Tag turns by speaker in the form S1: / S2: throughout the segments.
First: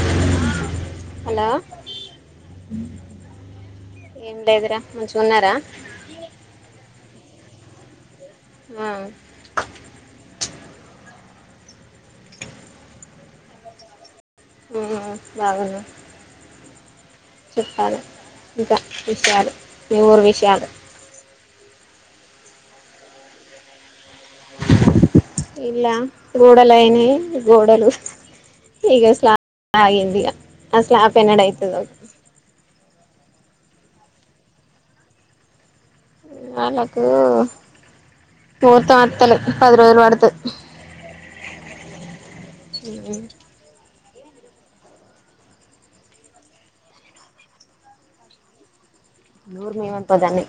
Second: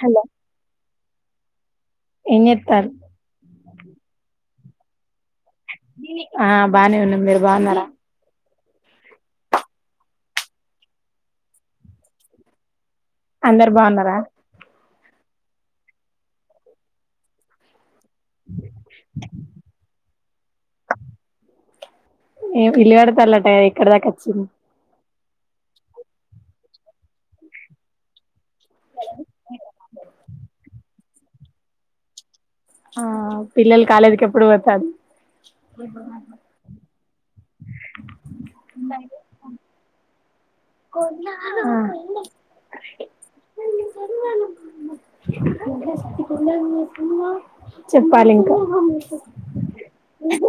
S1: Hello
S2: hello
S1: ఏం జేత్తార్రు
S2: ఏం లేదురా మంచ్
S1: ఆ బానే ఉన్నాం, మీరు బావున్నారా.
S2: ఆ
S1: అందరు బావున్నారా.
S2: ఉమ్ బాగున్నాం. చెప్పాలి ఇంకా విషయాలు, మీ ఊరి విషయాలు.
S1: ఏ ఇల్లు కడతాళ్ళట కదా ఎక్కడ దాకా అచ్చింది.
S2: ఇల్లా, గోడలు అయినై, గోడలు. ఇక స్లా [unintelligible] ఆగింది ఇగా, ఆ స్లాప్ ఎన్నడు అయితదో.
S1: ఆ పిల్లలు కాలేజీకి ఎప్పుడు పోతాల్లు.
S2: వాళ్లకు పోతా అత్తాలే, పది రోజులు పడ్తద్.
S1: ఆ చెప్పాలి ఇంకా.
S2: నూరు మేమనుకో దాన్ని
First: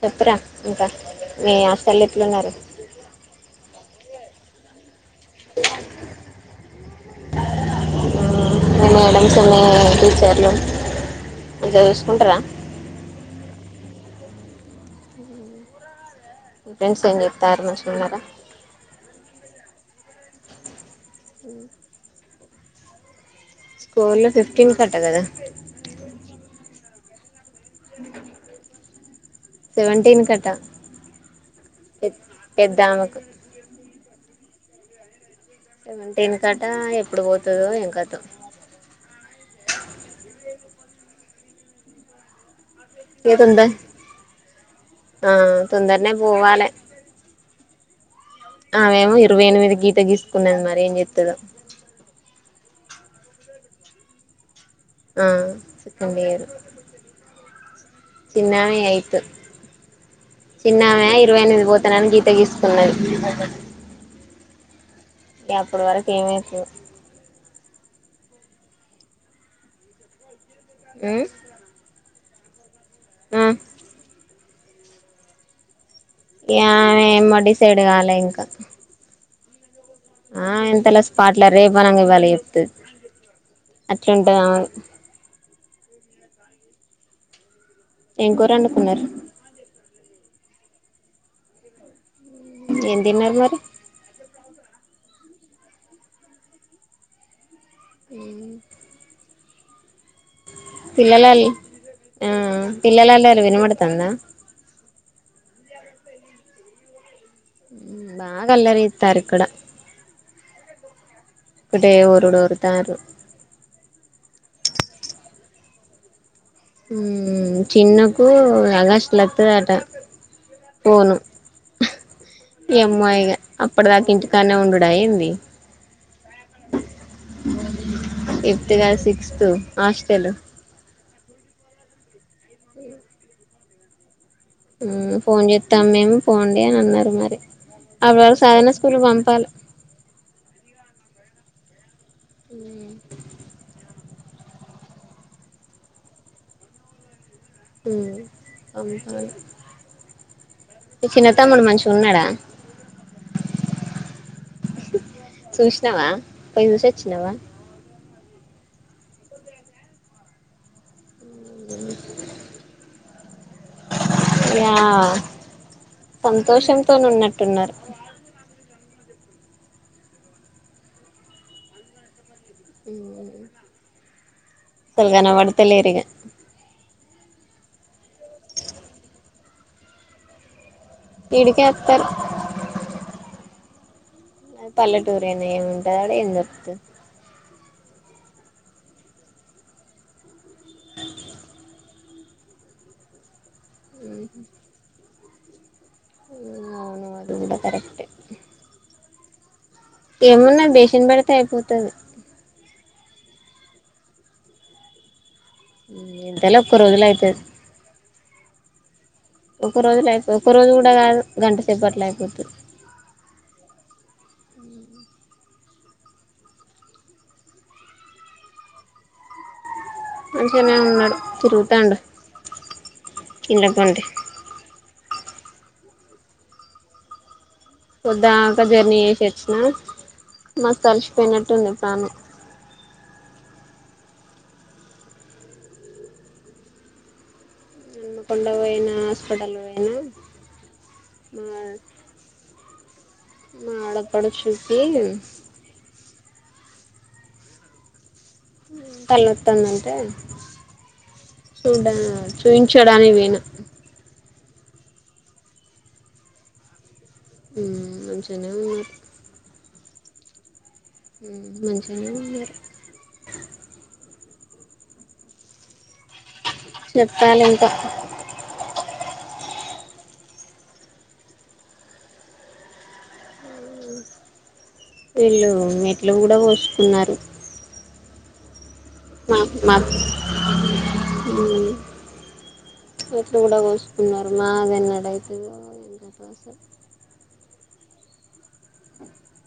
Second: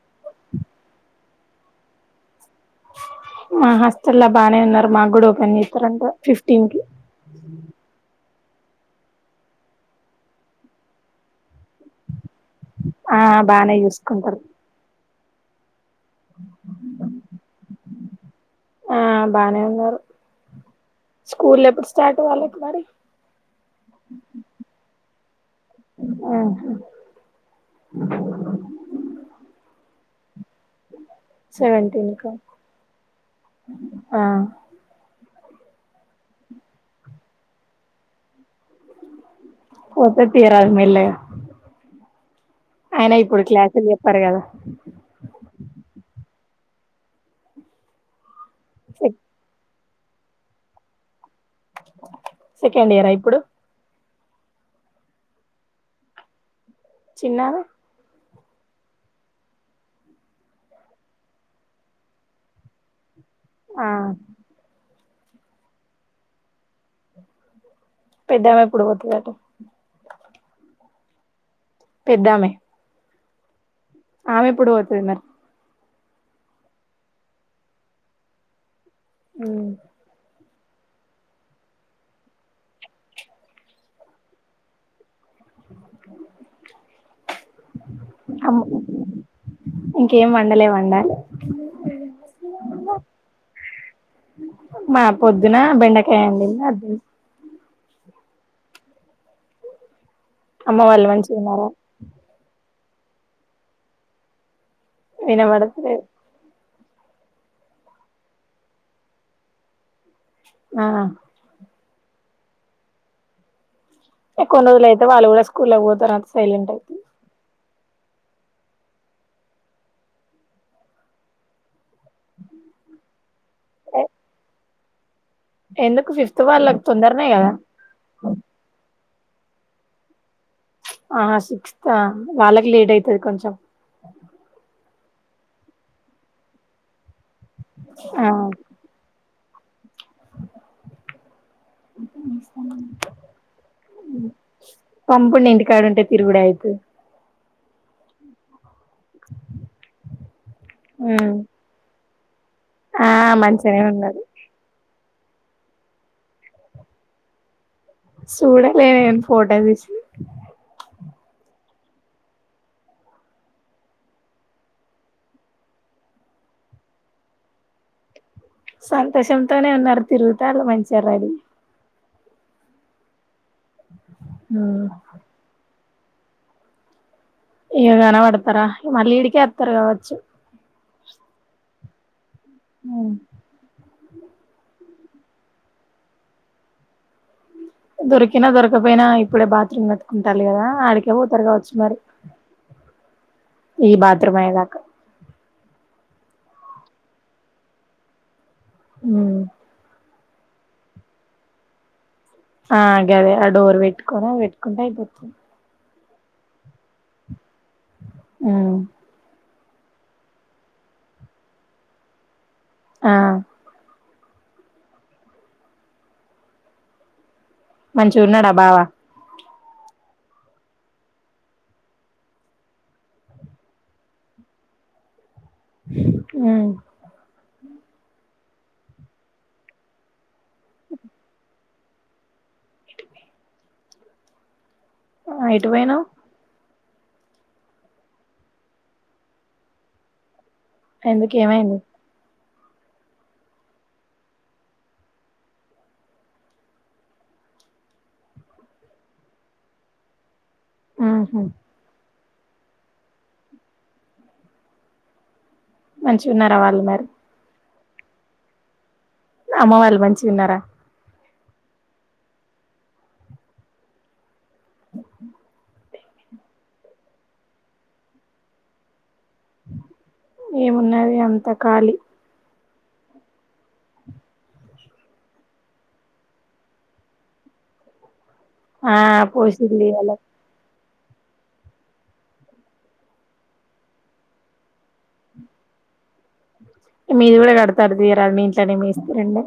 S2: చెప్పురా ఇంకా, మీ హాస్టళ్ల ఎట్లా ఉన్నారు.
S1: ఆ హాస్టళ్ల బానే ఉన్నారు, మాగ్గుడా ఓపెన్ చేతారంట ఫిఫ్టీన్ కి. ఉమ్
S2: మీ మేడమ్స్, మీ టీచర్లు మంచిగా చూసుకుంటారా.
S1: ఆ బానే జూసుకుంటారు.
S2: మీ ఫ్రెండ్స్ ఏం జేత్తార్రు మంచిగున్నారా.
S1: స్కూల్లు ఎప్పుడు స్టార్ట్ వాళ్లకు మరి.
S2: స్కూళ్లు ఫిఫ్టీన్ కట గదా.
S1: ఆహా
S2: సెవెంటీన్ కట
S1: సెవెంటీన్
S2: పెద్
S1: కా
S2: పెద్దామేకు.
S1: ఆ
S2: సెవెంటీన్ కట, ఎప్పుడు పోతదో ఏం కథో.
S1: పోతది తీయ్యారాదు మెల్లగా. అయినా ఇప్పుడు
S2: పోతుందే,
S1: క్లాసులు చెప్పారు కదా
S2: ఆ తొందర్నే పోవాలే. ఆమే
S1: సె
S2: ఏమో ఇరవై ఎనిమిదికి గీత గీసుకున్నది, మరి ఏం చెత్తదో.
S1: సెకండ్ ఇయరా ఇప్పుడు.
S2: ఆ సెకండ్ ఇయరు.
S1: చిన్నామే
S2: చిన్నామే ఎయిత్ చిన్నమే ఇరవై ఎనిమిదికి పోతానని గీత గీసుకున్నది.
S1: ఆ
S2: యా అప్పుడు వరకు ఏమైతదో.
S1: పెద్దామే ఎప్పుడూ పోతాదట.
S2: ఉమ్
S1: పెద్దమే
S2: ఉహ్
S1: ఆమ్ ఎప్పుడు పోతుంది నా
S2: ఏమో ఆయన డిసైడ్ కాలే ఇంకా
S1: ఉహ్మ్
S2: ఆ ఇంతలా స్పాట్లా రేపనంగా ఇవళ చెప్తది అట్లుంటాదా ఎం కూర
S1: అమ్
S2: వండుకున్నారు.
S1: ఇంకేం వండలే వండలి
S2: ఏం తిన్నారు మరి
S1: మాద్ పొద్దున బెండకాయయండి అద్ తిన్నం
S2: హ్మ్
S1: అమ్మ వాళ్ళు
S2: పిల్లల అల్లల్
S1: మంచిగున్నారా
S2: పిల్లల అల్లరి వినబడుతందా
S1: వినబడుతా లేదు
S2: మ్మ్ బాగా అల్లరి చేస్తారు ఇక్కడ
S1: ఆ
S2: ఒక్కటే ఊరుడు ఉర్తారు
S1: కోన్ ఊర్లయితే వాళ్ళ కూడా స్కూల్ ఓతారాంత
S2: ఉహ్మ్ చిన్నకు అగస్ట్లా అప్పుడే అంట పోను ఏమో ఇగ అప్పటి దాకా ఇంటికాన్నే ఉండుడ ఏంది
S1: ఎందుకు ఫిఫ్త్ వాళ్ళకి తొందరనేయి కదా
S2: హ్మ్ హాస్టలు
S1: ఆ సిక్స్త్ వాళ్ళకి లేట్ అయితది కొంచెం
S2: హ్మ్ ఫోన్ చేస్తాం మేము పొండి అని అన్నారు మరి ఆ వయస్ ఆయాన స్కూల్ పంపాలా హ్మ్
S1: పంపుండి ఇంటికాడుంటే తిరుగుడా అయితే
S2: ఉ మీ చిన్న తమ్ముడు మంచిగా ఉన్నాడా
S1: ఆ మంచిగానే ఉన్నడు
S2: సుస్నావ పోయిసోచినవా
S1: చూడలే నేను ఫోటో తీసి
S2: హ్మ్ య సంతోషంతోన ఉన్నట్టున్నారు.
S1: సంతోషంతోనే ఉన్నారు తిరుగుతారు మంచిగా రెడీ
S2: ఉమ్ అసలు కనబడ్త లేరిగా
S1: హ్మ్ కనపడ్తరా మళ్ళీ ఈడకే వాతర్గావచ్చు
S2: ఈడికే వాత్తరు
S1: హ్మ్
S2: పల్లెటూరినే ఏముంటది ఆడ ఏం దొరుకుతది
S1: దొరికినా దొరకపోయినా ఇప్పుడే బాత్రూమ్ కట్టుకుంటాలి కదా ఆడికే పోతారు కావచ్చు మరి ఈ బాత్ రూమ్ అయేదాకా
S2: అవును అది కూడా కరెక్ట్
S1: ఉమ్
S2: ఏమున్నాయ్ బేసినపెడితే అయిపోతాది
S1: నాక్ గానీ ఆ డోర్ పెట్టుకునే పెట్టుకుంటే అయిపోతుంది
S2: ఎంతలో ఒకరోజలో అయిపోయింది
S1: హ్మ్
S2: ఒక రోజులో అయిపో ఒక రోజు కూడా కాదు గంటసేపట్ల అయిపోతది
S1: ఆ మంచిగున్నడా బావా
S2: మంచిగనే ఉన్నాడు తిరుగుతాండు ఇండ్ల పొంటి
S1: హ్మ్
S2: పొద్దాక జర్నీ చేసొచ్చినా మస్త్ అలిసిపోయినట్టుంది ప్రాణం
S1: ఆ ఎటు పోయినవ్
S2: హనుమకొండ పోయినా హాస్పిటల్ పోయినా
S1: ఎందుకు
S2: మా
S1: ఏమైంది
S2: మా ఆడపడుచుకి తలనొత్తాందంటే
S1: ఉహు
S2: చూడానికి చూయించడానికి పోయినా
S1: మంచిగా ఉన్నారా వాళ్ళు మరి
S2: హ్మ్ మంచిగనే ఉన్నారు
S1: అమ్మ వాళ్ళు మంచిగ ఉన్నారా
S2: హ్మ్ మంచిగనే ఉన్నారు చెప్పాలింకా
S1: ఏమున్నది ఇగ అంతా కాళీ
S2: వీళ్ళు మెట్లు కూడా పోసుకున్నారు
S1: ఆ
S2: మా
S1: పోసిన్లు ఇయ్యాల
S2: మెట్లు కూడా పోసుకున్నారు మాది ఎన్నడయితదో ఏం కథో అసలు
S1: మీది కూడా కడతారు తీయరాదు మీ ఇంట్లోనే మేస్త్రి ఉండే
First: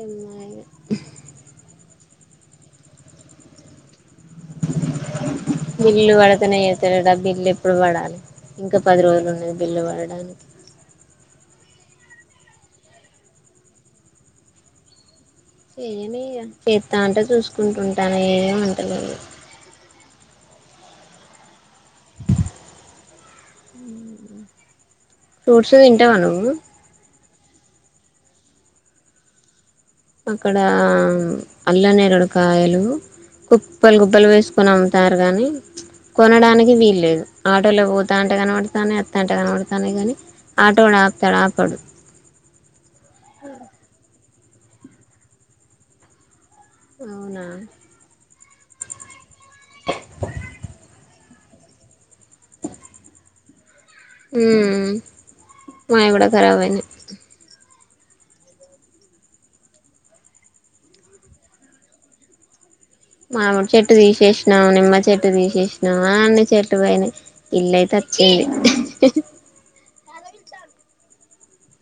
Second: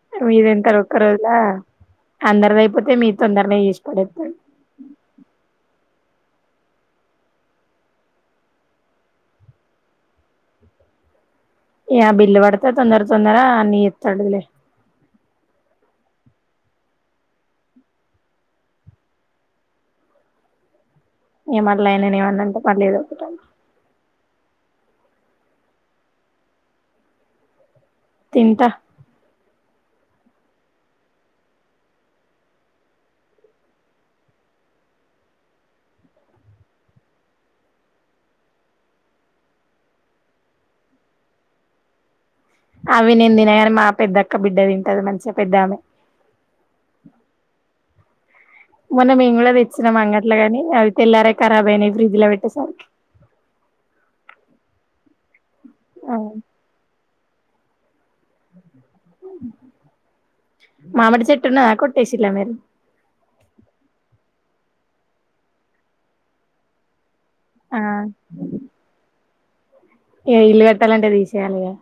S2: ఏమో
S1: మీది
S2: ఇగ
S1: ఎంతలో ఒక రోజుల అందరిది అయిపోతే మీది తొందరనే చేసిపడేత్తడు
S2: బిల్లు పడతనే చేత్తడట ఆ బిల్లు ఎప్పుడు పడాలి ఇంకా పది రోజులు ఉన్నది బిల్లు పడడానికి
S1: ఇగ ఆ బిల్లుబడితే తొందర తొందరగా అన్ని చేత్తడులే
S2: చేయనీ ఇగా చెత్త అంటే చూసుకుంటూ ఉంట్టా నేనేం అంట్టలేను
S1: ఇగ మళ్ళ అయినని ఏమన్నా అంటే మళ్ళీ ఏదొ ఒకటి అంటడు
S2: ఫ్రూట్స్ తింటావా నువ్వు
S1: తింటా
S2: అక్కడ అల్లనేరేడు కాయలు కుప్పలు గుప్పలు వేసుకొని అమ్ముతారు గాని కొనడానికి వీల్లులేదు ఆటోలో పోతాంటే కనబడతానై అత్తంటే కనబడతానై కానీ ఆటో వాడు ఆప్తాడా ఆపడు
S1: అవి నేను తినగాని మా పెద్ద అక్క బిడ్డ తింటది మంచిగా పెద్ద ఆమె
S2: అవునా
S1: మొన్న మేం కూడా తెచ్చిన్నం అంగట్లో గాని అవి తెల్లారక ఖరాబ్ అయినయ్ ఫ్రిడ్జ్ లో పెట్టే సరికి
S2: హ్మ్ మాయి
S1: ఆ
S2: కూడా ఖరాబ్ అయినాయ్
S1: మామిడి చెట్టున్నదా కొట్టేసిల్లా మీరు
S2: మామిడి చెట్టు తీసేసినా నిమ్మ చెట్టు తీసేసినా అ అన్ని చెట్లు పొయినయ్ ఇల్లు
S1: ఆ
S2: అయితే వచ్చింది
S1: ఇగ ఇల్లు కట్టాలంటే తీసేయాలిగా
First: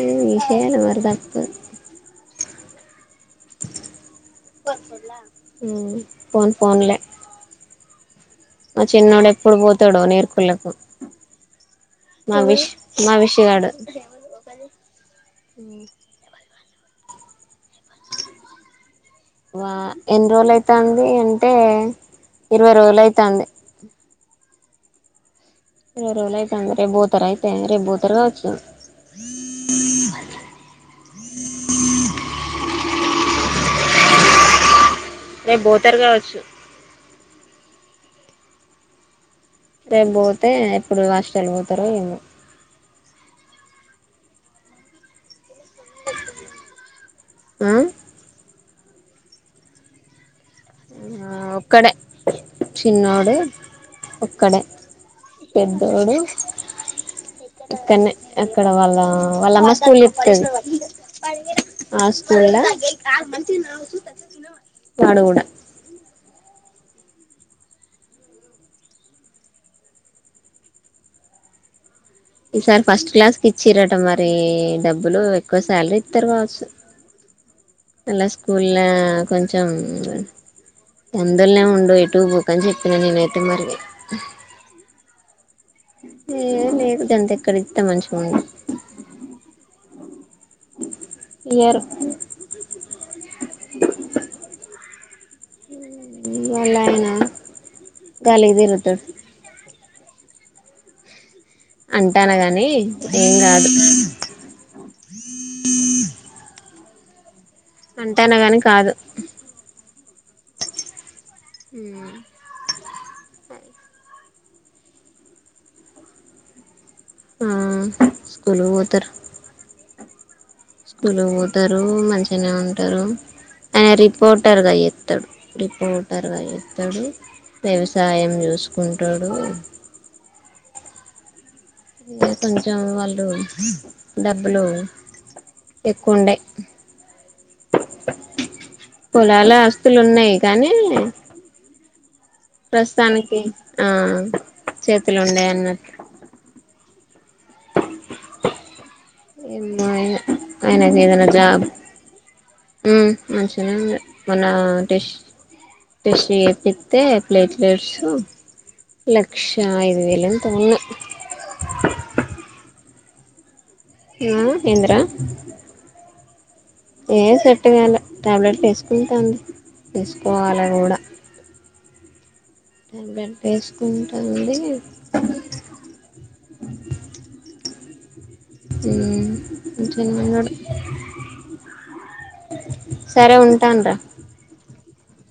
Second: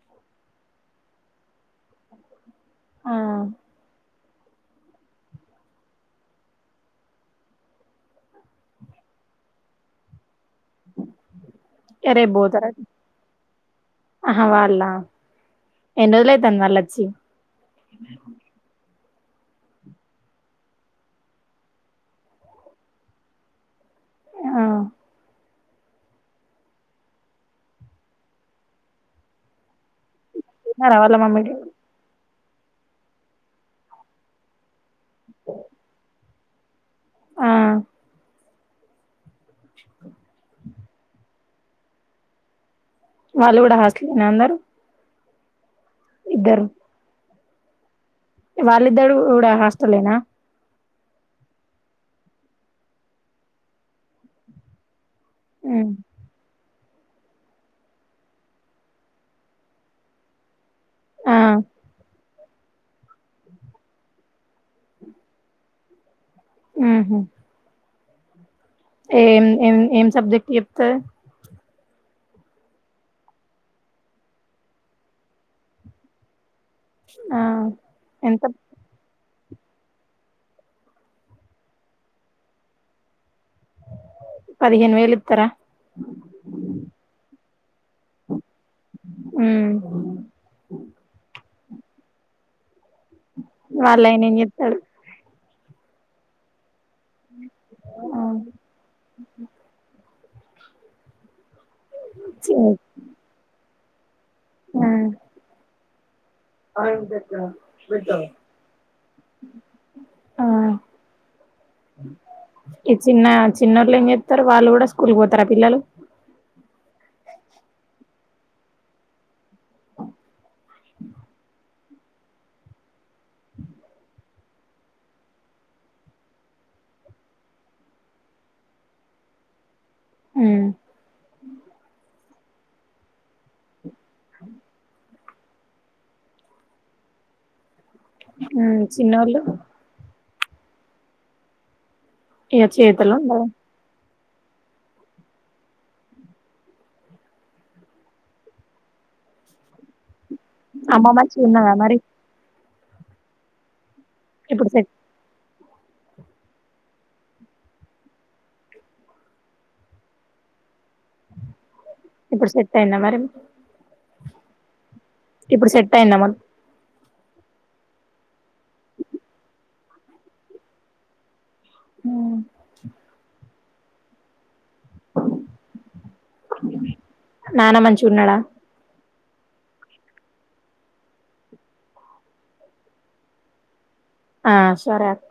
S2: ఊ తీసేయాలి మరి తప్పదు
S1: ఆ
S2: హు ఫోన్ ఫోన్లే మా చిన్నోడు ఎప్పుడు పోతాడో నీరుకుళ్ళకు
S1: ఇగ రేపు
S2: మావిష్
S1: పోతారట
S2: మావిషగాడు
S1: ఆహా వాళ్ళ ఎన్ని రోజులు అయితాంది వాళ్ళు వచ్చి
S2: వా ఎన్ని రోజులు అయితాంది అంటే ఇరవై రోజులైతాంది
S1: ఆ
S2: ఇరవై రోజులు అయితంది రేపు బోతరు అయితే రేపు బోతరు కావచ్చు
S1: ఎ రావాల మామ్మడి
S2: రేపు బోతర్ కావచ్చు
S1: ఆ
S2: రేపు పోతే ఎప్పుడు హాస్టల్ పోతారో ఏమో
S1: వాళ్ళు కూడా హాస్టలేనా అందరూ ఇద్దరు
S2: ఆ
S1: వాళ్ళిద్దరు కూడా హాస్టలేనా
S2: ఆ ఒక్కడే చిన్నోడు ఒక్కడే
S1: ఉమ్,
S2: పెద్దోడు ఇక్కనే అక్కడ వాళ్ళ వాళ్ళ హాస్టల్ [unintelligible] ఇప్తుంది
S1: ఆ
S2: ఆ స్కూల్ ల వాడు కూడా
S1: ఉహు ఏం ఏం ఏం సబ్జెక్ట్ చెప్తాది
S2: ఈసారి ఫస్ట్ క్లాస్ కి ఇచ్చిరట మరి డబ్బులు ఎక్కువ శాలరీ ఇస్తారు కావచ్చు
S1: ఆ
S2: అలా
S1: ఎంత
S2: స్కూల్ ల కొంచెం అందులనే ఉండు ఎటుూ పోకు అని చెప్పినా నేనైతే మరి
S1: పదిహేను వేలు ఇతార
S2: ఏ లేదు అంత ఎక్కడి ఇస్తే మంచిగా ఉండు
S1: [inaudible]
S2: ఇయరు
S1: వాళ్ళయిన ఏం చెస్తారు
S2: వాళ్ళ అయనా
S1: ఆ
S2: గాలికి తిరుగుతాడు అంటాను
S1: చి
S2: గాని ఏం కాదు
S1: ఆ అ [unintelligible]
S2: అంటాను కాని కాదు
S1: ఆ ఈ చిన్న చిన్నోళ్ళు ఏమి చే స్తారు వాళ్ళు కూడా స్కూల్ పోతారా పిల్లలు
S2: ఆ స్కూల్ పోతారు
S1: ఓ
S2: స్కూల్ పోతారు మంచిగానే ఉంటారు ఆయన రిపోర్టర్గా చేస్తాడు రిపోర్టర్గా చేస్తాడు వ్యవసాయం చూసుకుంటాడు
S1: ఉ
S2: కొంచెం వాళ్ళు డబ్బులు ఎక్కువుండయ్
S1: ఉమ్ చిన్నోళ్ళు
S2: పొలాల ఆస్తులు ఉన్నాయి కానీ
S1: ఇగ చేతులు
S2: ప్రస్తుతానికి
S1: ఉండవు
S2: ఆ చేతులు ఉండాయన్నట్లు ఏం మా ఆయన ఆయనకు
S1: అమ్మ
S2: ఏదైన జాబ్
S1: మంచిగున్నదా మరి
S2: హుమ్ మంచిగానే ఉంది మన
S1: ఇప్పుడు సెట్
S2: డిష్ డిష్ ఏపిస్తే ప్లేట్లేట్లు లక్ష ఐదు వేలు ఎంతో ఉన్నాయ్
S1: ఇప్పుడు సెట్ అయింద మరి
S2: ఆ ఏందిరా
S1: ఇప్పుడు సెట్ అయింద మొత్తం
S2: ఏం సెట్టుగాలే టాబ్లెట్లు వేసుకుంటాన వేసుకోవాలి అవి గూడ
S1: హుమ్
S2: వేసుకుంటంది
S1: నాన్న మంచి గున్నాడ
S2: హుమ్ మంచిగానే ఉన్నాడు సరే ఉంటాన్ర
S1: ఆ సరే అక్క